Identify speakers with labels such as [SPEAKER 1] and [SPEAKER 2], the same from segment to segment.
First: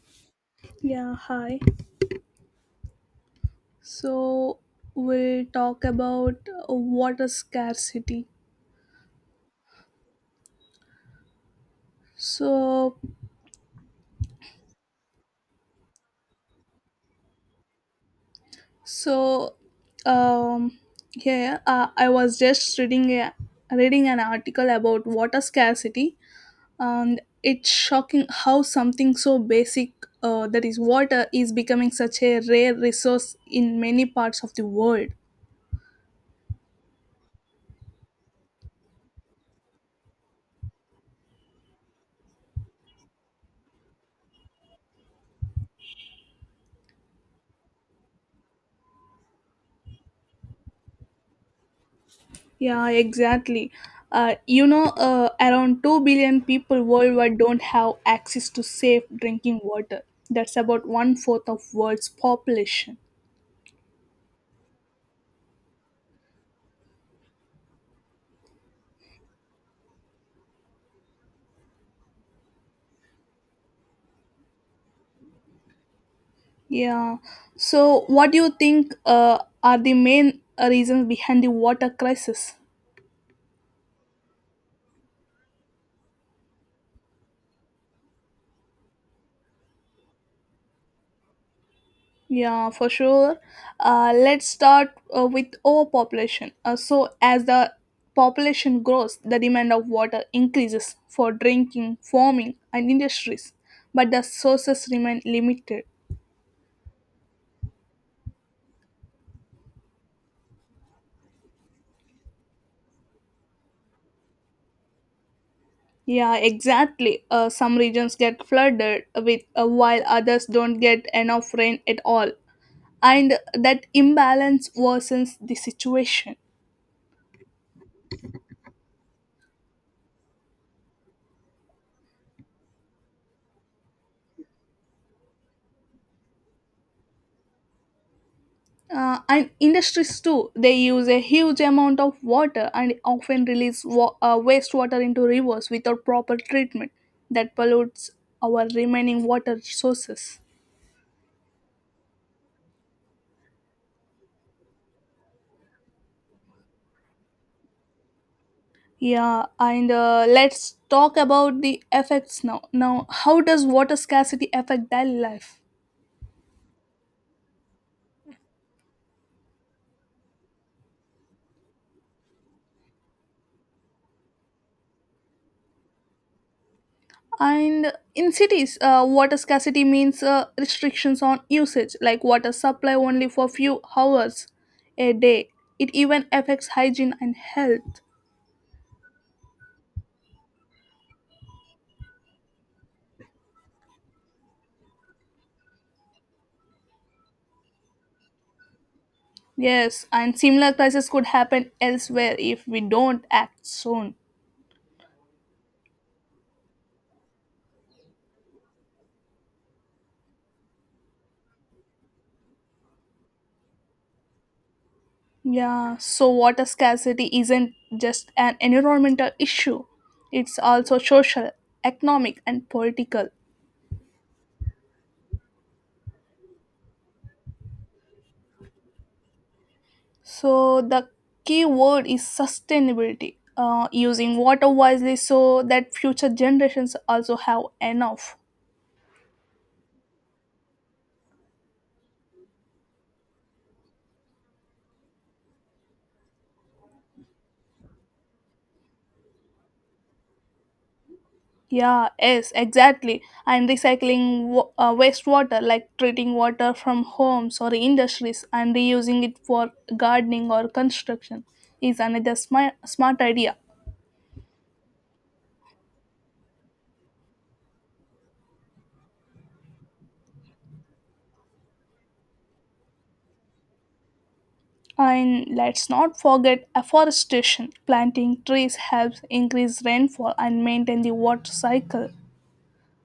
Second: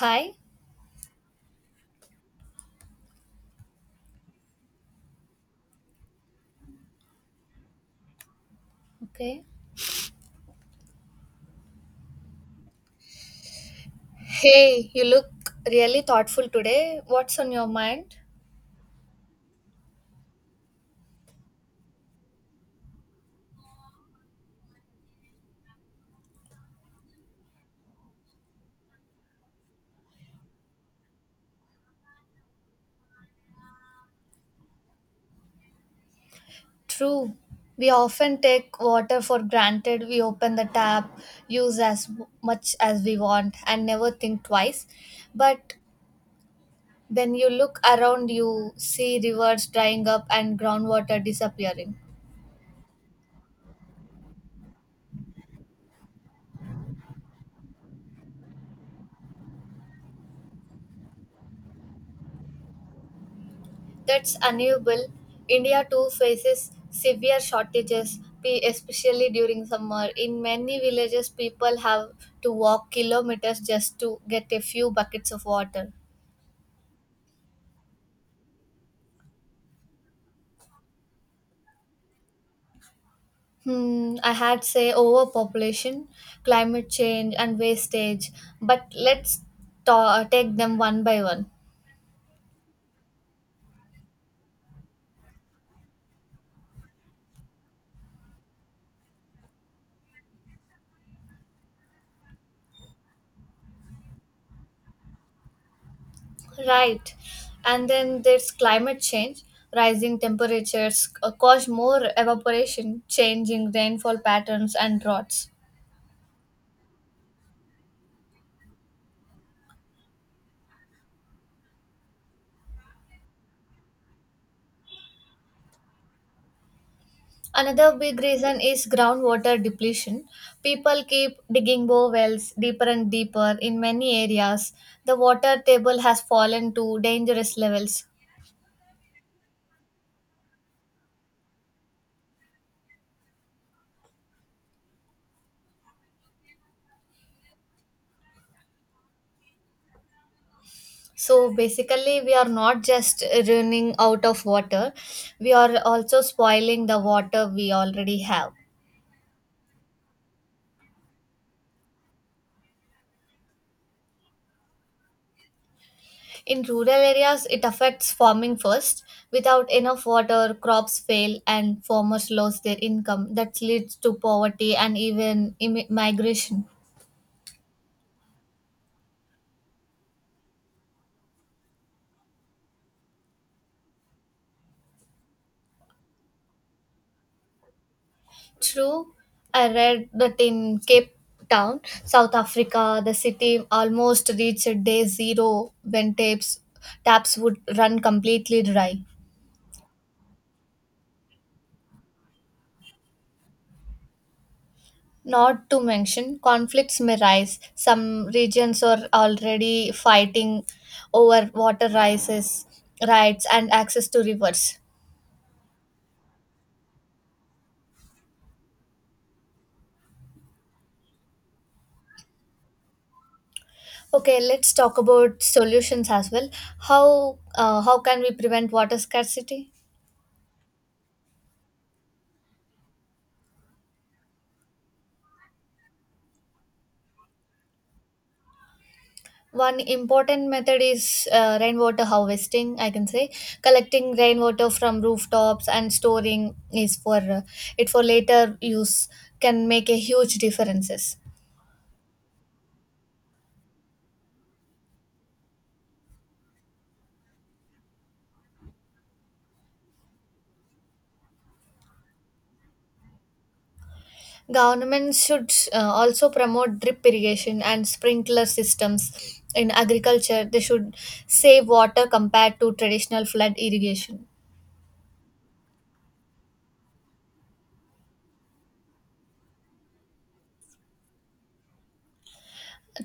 [SPEAKER 1] Hi.
[SPEAKER 2] Yeah, hi. So we'll talk about water scarcity.
[SPEAKER 1] Okay.
[SPEAKER 2] So,
[SPEAKER 1] Hey, you look really thoughtful today. What's on your mind?
[SPEAKER 2] so, um, yeah, I was just reading an article about water scarcity, and it's shocking how something so basic, that is water, is becoming such a rare resource in many parts of the world.
[SPEAKER 1] True. We often take water for granted. We open the tap, use as much as we want, and never think twice. But when you look around, you see rivers drying up and groundwater disappearing.
[SPEAKER 2] Yeah, exactly. Around 2 billion people worldwide don't have access to safe drinking water. That's about one fourth of world's population.
[SPEAKER 1] That's unable. India too faces severe shortages, especially during summer. In many villages, people have to walk kilometers just to get a few buckets of water.
[SPEAKER 2] Yeah. So, what do you think are the main reasons behind the water crisis?
[SPEAKER 1] Hmm, I had say overpopulation, climate change, and wastage. But let's take them one by one.
[SPEAKER 2] Yeah, for sure. Let's start with overpopulation. As the population grows, the demand of water increases for drinking, farming, and industries, but the sources remain limited.
[SPEAKER 1] Right. And then there's climate change. Rising temperatures cause more evaporation, changing rainfall patterns, and droughts.
[SPEAKER 2] Yeah, exactly. Some regions get flooded with, while others don't get enough rain at all, and that imbalance worsens the situation.
[SPEAKER 1] Another big reason is groundwater depletion. People keep digging bore wells deeper and deeper. In many areas, the water table has fallen to dangerous levels.
[SPEAKER 2] And industries too, they use a huge amount of water and often release wastewater into rivers without proper treatment that pollutes our remaining water sources.
[SPEAKER 1] So basically, we are not just running out of water, we are also spoiling the water we already have.
[SPEAKER 2] Yeah, and let's talk about the effects now. How does water scarcity affect daily life?
[SPEAKER 1] In rural areas, it affects farming first. Without enough water, crops fail and farmers lose their income. That leads to poverty and even migration.
[SPEAKER 2] And in cities, water scarcity means restrictions on usage, like water supply only for few hours a day. It even affects hygiene and health.
[SPEAKER 1] True, I read that in Cape Town, South Africa, the city almost reached day zero when taps would run completely dry.
[SPEAKER 2] Yes, and similar crises could happen elsewhere if we don't act soon.
[SPEAKER 1] Not to mention, conflicts may rise. Some regions are already fighting over rights, and access to rivers.
[SPEAKER 2] Yeah, so water scarcity isn't just an environmental issue, it's also social, economic, and political.
[SPEAKER 1] Okay, let's talk about solutions as well. How can we prevent water scarcity?
[SPEAKER 2] So, the key word is sustainability, using water wisely so that future generations also have enough.
[SPEAKER 1] One important method is rainwater harvesting, I can say. Collecting rainwater from rooftops and storing is for it for later use can make a huge differences.
[SPEAKER 2] Yeah, yes, exactly. And recycling wastewater, like treating water from homes or industries and reusing it for gardening or construction, is another smart idea.
[SPEAKER 1] Governments should also promote drip irrigation and sprinkler systems in agriculture. They should save water compared to traditional flood irrigation.
[SPEAKER 2] And let's not forget afforestation. Planting trees helps increase rainfall and maintain the water cycle.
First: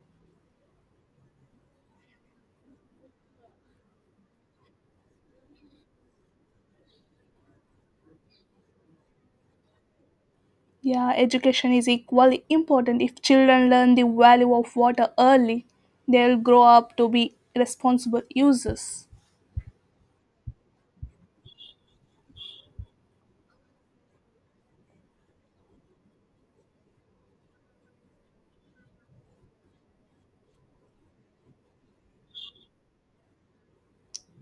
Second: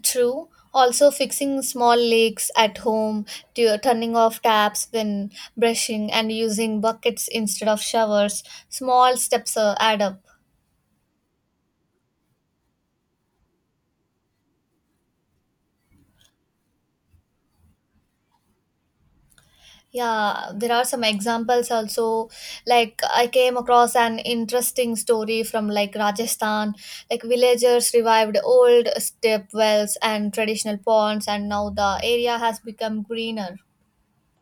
[SPEAKER 1] True. Also, fixing small leaks at home, turning off taps when brushing, and using buckets instead of showers. Small steps add up.
[SPEAKER 2] Yeah, education is equally important. If children learn the value of water early, they'll grow up to be responsible users.
[SPEAKER 1] Yeah, there are some examples also. Like, I came across an interesting story from like Rajasthan. Like, villagers revived old step wells and traditional ponds, and now the area has become greener.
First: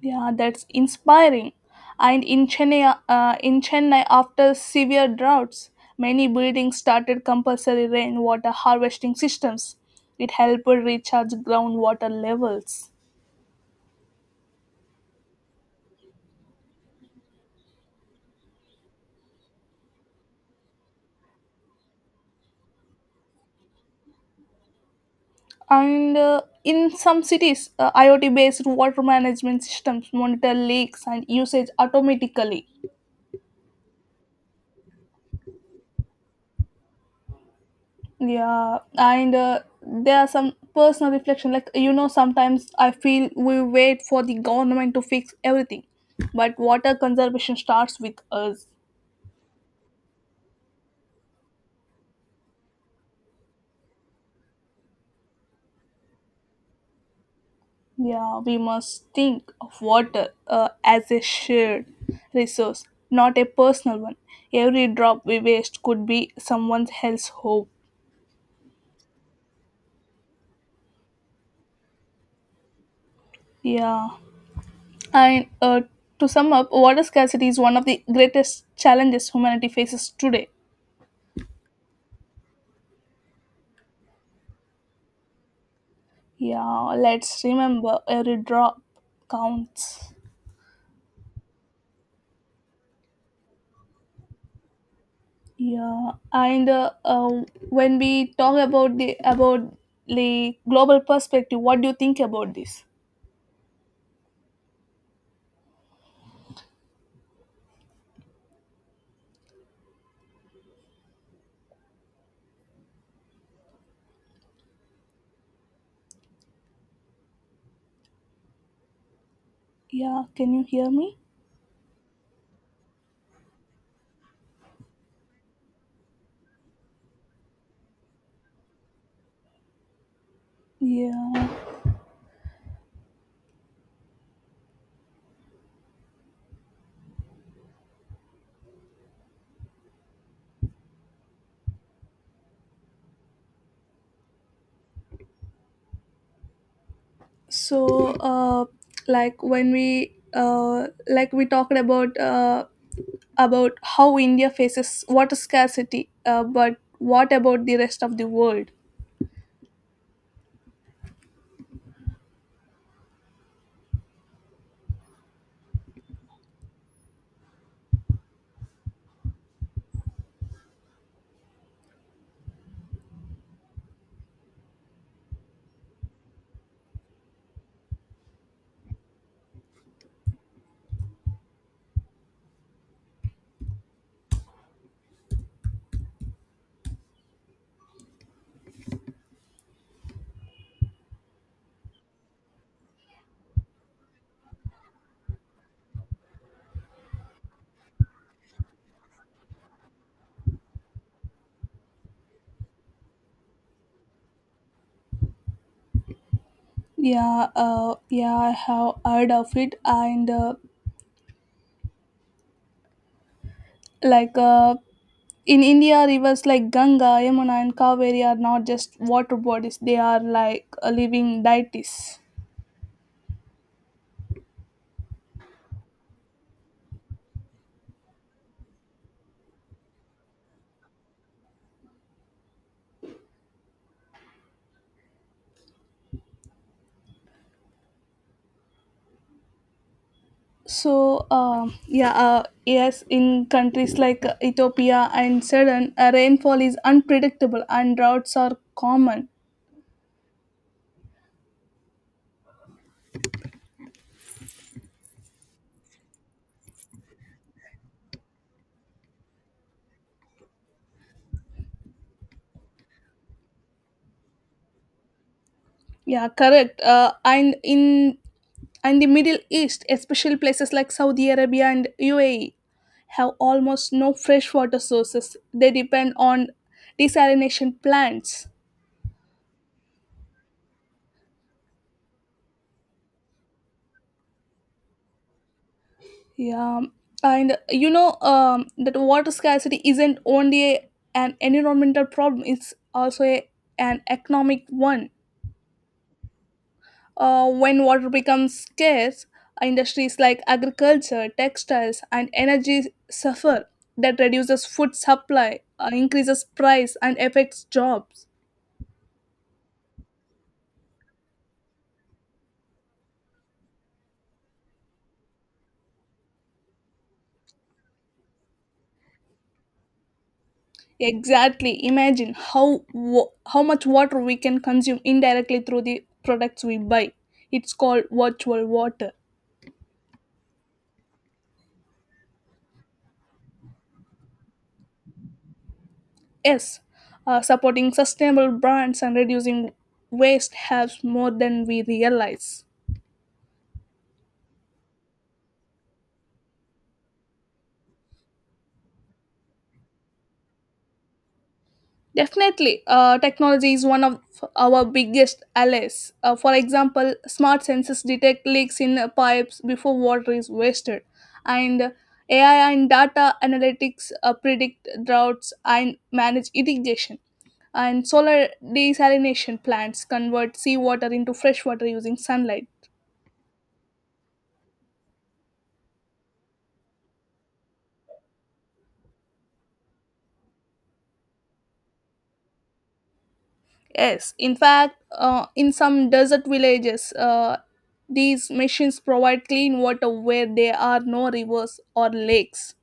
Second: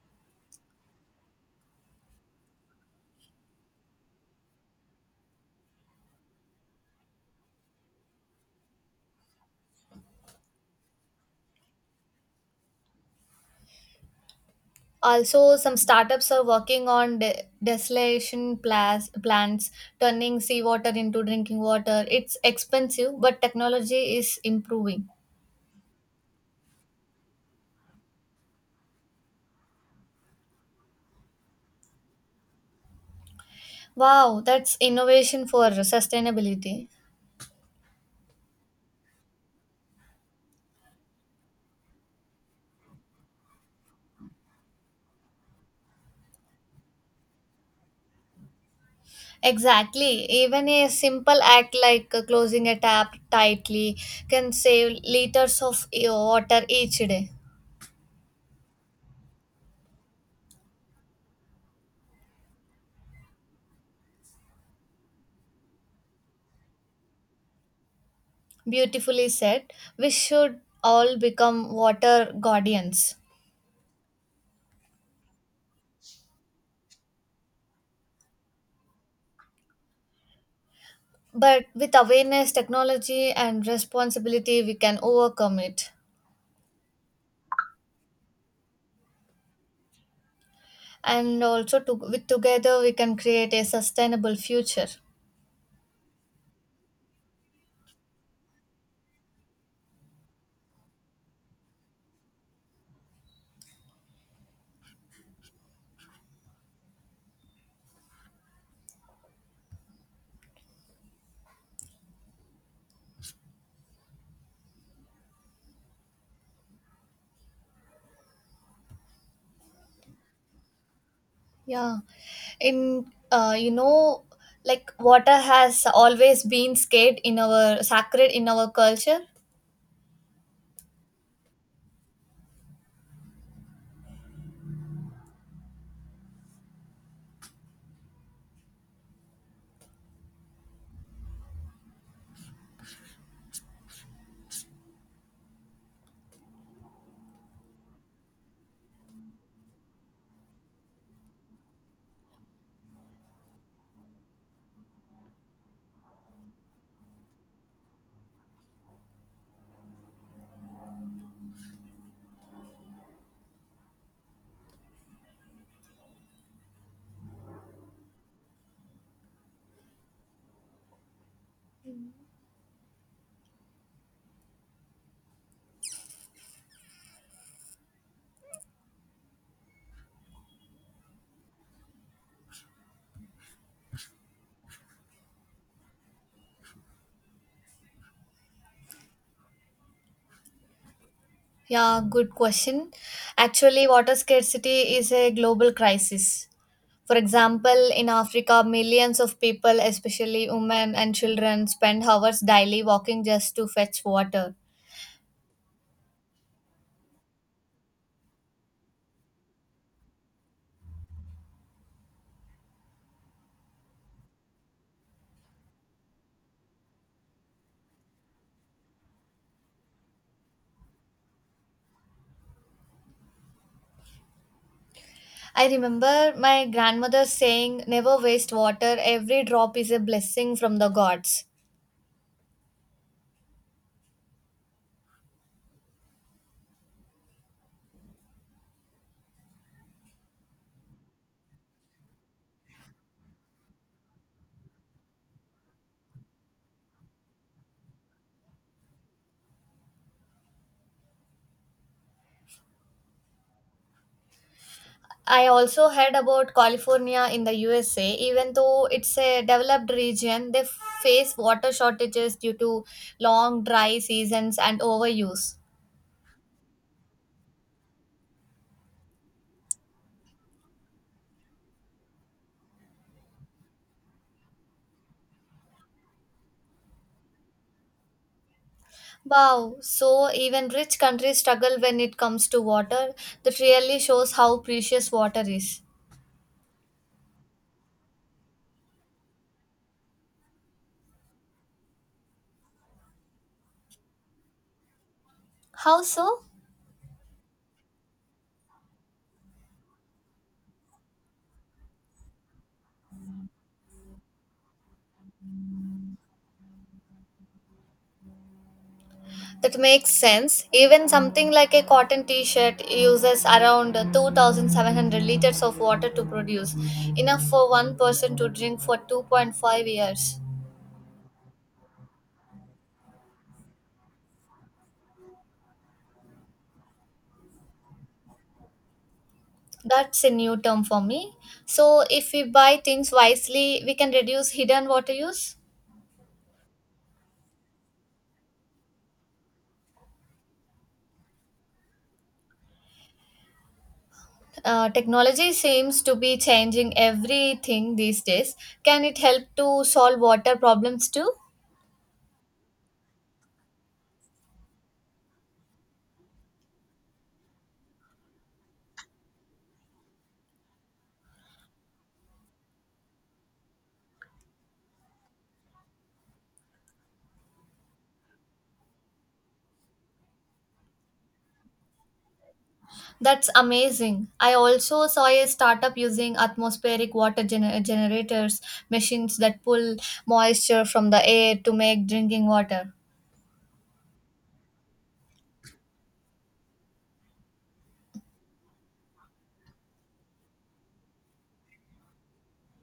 [SPEAKER 2] Yeah, that's inspiring. And in Chennai, after severe droughts, many buildings started compulsory rainwater harvesting systems. It helped recharge groundwater levels.
[SPEAKER 1] Also, some startups are working on desalination plants, turning seawater into drinking water. It's expensive, but technology is improving.
[SPEAKER 2] And in some cities, IoT-based water management systems monitor leaks and usage automatically.
[SPEAKER 1] Wow, that's innovation for sustainability.
[SPEAKER 2] Yeah, and there are some personal reflection. Like, you know, sometimes I feel we wait for the government to fix everything, but water conservation starts with us.
[SPEAKER 1] Exactly. Even a simple act like closing a tap tightly can save liters of water each day.
[SPEAKER 2] Yeah, we must think of water as a shared resource, not a personal one. Every drop we waste could be someone else's hope.
[SPEAKER 1] Beautifully said. We should all become water guardians.
[SPEAKER 2] Yeah, and to sum up, water scarcity is one of the greatest challenges humanity faces today.
[SPEAKER 1] But with awareness, technology, and responsibility, we can overcome it.
[SPEAKER 2] Yeah, let's remember every drop counts.
[SPEAKER 1] And also, to, with together, we can create a sustainable future.
[SPEAKER 2] Yeah, and when we talk about the global perspective, what do you think about this? Yeah, can you hear me?
[SPEAKER 1] Yeah, in you know, like water has always been scared in our sacred in our culture.
[SPEAKER 2] Yeah. So, uh, like when we like we talked about how India faces water scarcity, but what about the rest of the world?
[SPEAKER 1] Yeah, good question. Actually, water scarcity is a global crisis. For example, in Africa, millions of people, especially women and children, spend hours daily walking just to fetch water.
[SPEAKER 2] Yeah, I have heard of it, and like uh, in India, rivers like Ganga, Yamuna, and Kaveri are not just water bodies, they are like living deities.
[SPEAKER 1] I remember my grandmother saying, never waste water, every drop is a blessing from the gods.
[SPEAKER 2] Yes, in countries like Ethiopia and Sudan, rainfall is unpredictable and droughts are common.
[SPEAKER 1] I also heard about California in the USA. Even though it's a developed region, they face water shortages due to long dry seasons and overuse.
[SPEAKER 2] Yeah, correct. And the Middle East, especially places like Saudi Arabia and UAE, have almost no freshwater sources. They depend on desalination plants.
[SPEAKER 1] Wow, so even rich countries struggle when it comes to water. That really shows how precious water is.
[SPEAKER 2] Yeah, and you know, that water scarcity isn't only an environmental problem; it's also an economic one.
[SPEAKER 1] How so?
[SPEAKER 2] When water becomes scarce, industries like agriculture, textiles, and energy suffer. That reduces food supply, increases price, and affects jobs.
[SPEAKER 1] That makes sense. Even something like a cotton t-shirt uses around 2,700 liters of water to produce, enough for one person to drink for 2.5 years.
[SPEAKER 2] Exactly. Imagine how much water we can consume indirectly through the products we buy. It's called virtual water.
[SPEAKER 1] That's a new term for me. So if we buy things wisely, we can reduce hidden water use.
[SPEAKER 2] Yes, supporting sustainable brands and reducing waste helps more than we realize.
[SPEAKER 1] Technology seems to be changing everything these days. Can it help to solve water problems too?
[SPEAKER 2] Definitely, technology is one of our biggest allies. For example, smart sensors detect leaks in pipes before water is wasted, and AI and data analytics predict droughts and manage irrigation. And solar desalination plants convert seawater into fresh water using sunlight.
[SPEAKER 1] That's amazing. I also saw a startup using atmospheric water generators, machines that pull moisture from the air to make drinking water.
[SPEAKER 2] Yes, in fact, in some desert villages, these machines provide clean water where there are no rivers or lakes.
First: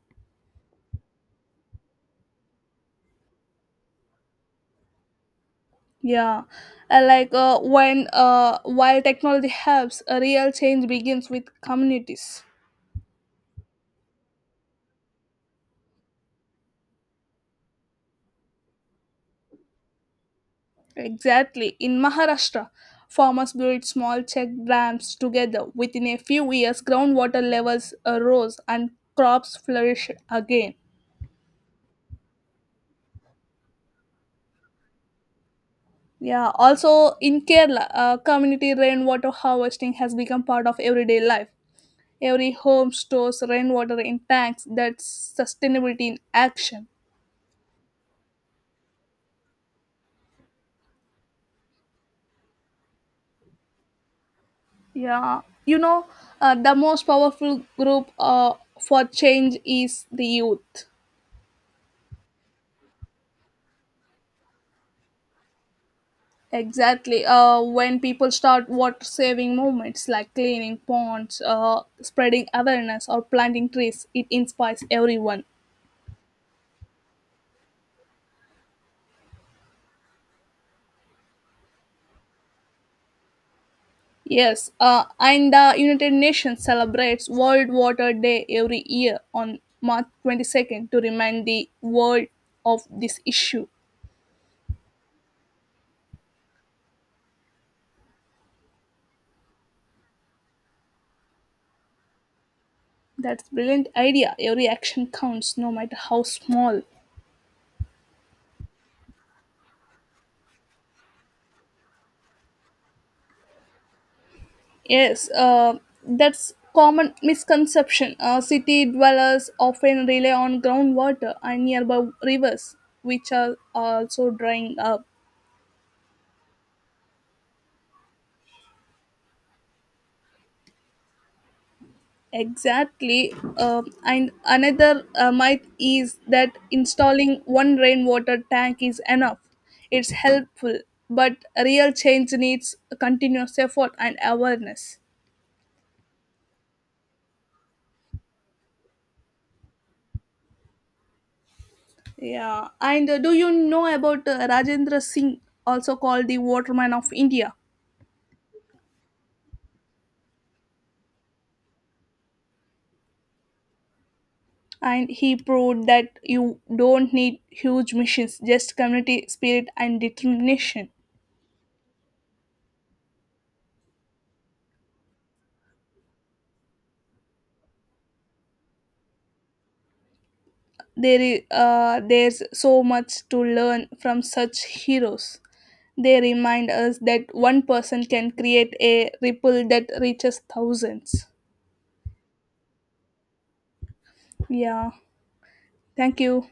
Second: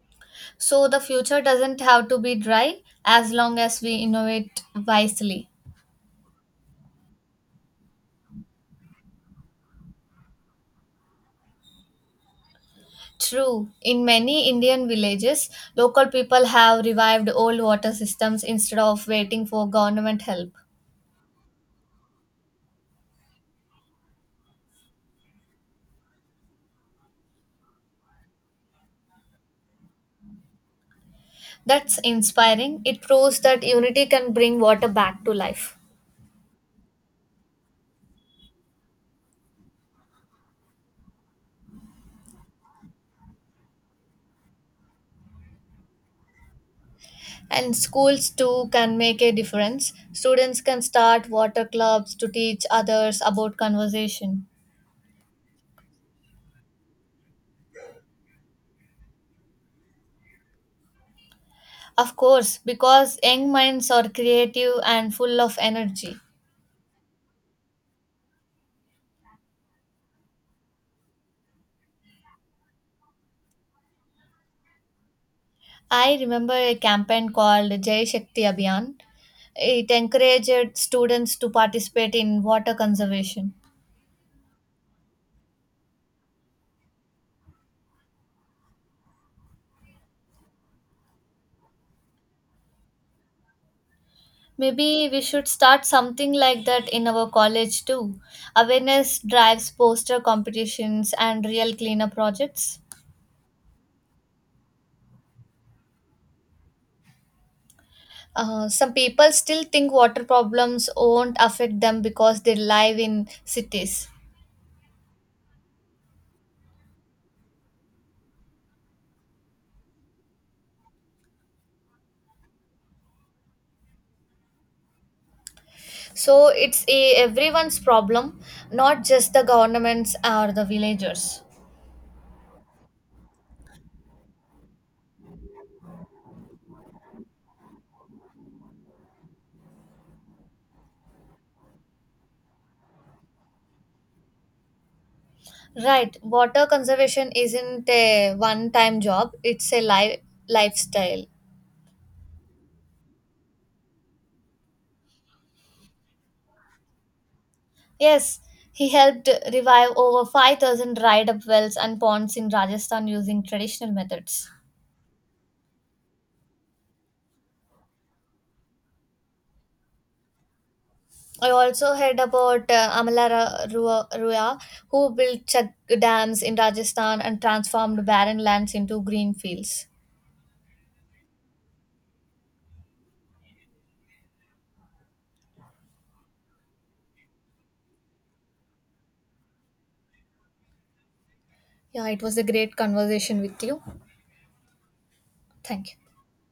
[SPEAKER 1] So the future doesn't have to be dry as long as we innovate wisely.
[SPEAKER 2] Yeah, and like when while technology helps, a real change begins with communities.
[SPEAKER 1] True, in many Indian villages, local people have revived old water systems instead of waiting for government help.
[SPEAKER 2] Exactly. In Maharashtra, farmers built small check dams together. Within a few years, groundwater levels rose and crops flourished again.
[SPEAKER 1] That's inspiring. It proves that unity can bring water back to life.
[SPEAKER 2] Yeah, also in Kerala, community rainwater harvesting has become part of everyday life. Every home stores rainwater in tanks. That's sustainability in action.
[SPEAKER 1] And schools too can make a difference. Students can start water clubs to teach others about conservation.
[SPEAKER 2] Yeah, you know, the most powerful group for change is the youth.
[SPEAKER 1] Of course, because young minds are creative and full of energy.
[SPEAKER 2] Exactly. When people start water saving movements, like cleaning ponds, spreading awareness, or planting trees, it inspires everyone.
[SPEAKER 1] I remember a campaign called Jai Shakti Abhiyan. It encouraged students to participate in water conservation.
[SPEAKER 2] Yes, and the United Nations celebrates World Water Day every year on March 22nd to remind the world of this issue.
[SPEAKER 1] Maybe we should start something like that in our college too. Awareness drives poster competitions and real cleanup projects.
[SPEAKER 2] That's brilliant idea. Every action counts, no matter how small.
[SPEAKER 1] Some people still think water problems won't affect them because they live in cities.
[SPEAKER 2] Yes, that's common misconception. City dwellers often rely on groundwater and nearby rivers, which are also drying up.
[SPEAKER 1] So it's a everyone's problem, not just the governments or the villagers.
[SPEAKER 2] Exactly. And another myth is that installing one rainwater tank is enough. It's helpful, but real change needs continuous effort and awareness.
[SPEAKER 1] Right, water conservation isn't a one-time job; it's a life lifestyle.
[SPEAKER 2] Yeah. And do you know about Rajendra Singh, also called the Waterman of India?
[SPEAKER 1] Yes, he helped revive over 5,000 dried-up wells and ponds in Rajasthan using traditional methods.
[SPEAKER 2] And he proved that you don't need huge missions, just community spirit and determination.
[SPEAKER 1] I also heard about Amala Rua, who built chak dams in Rajasthan and transformed barren lands into green fields.
[SPEAKER 2] There's so much to learn from such heroes. They remind us that one person can create a ripple that reaches thousands.
[SPEAKER 1] Yeah, it was a great conversation with you.
[SPEAKER 2] Yeah.
[SPEAKER 1] Thank you.
[SPEAKER 2] Thank you.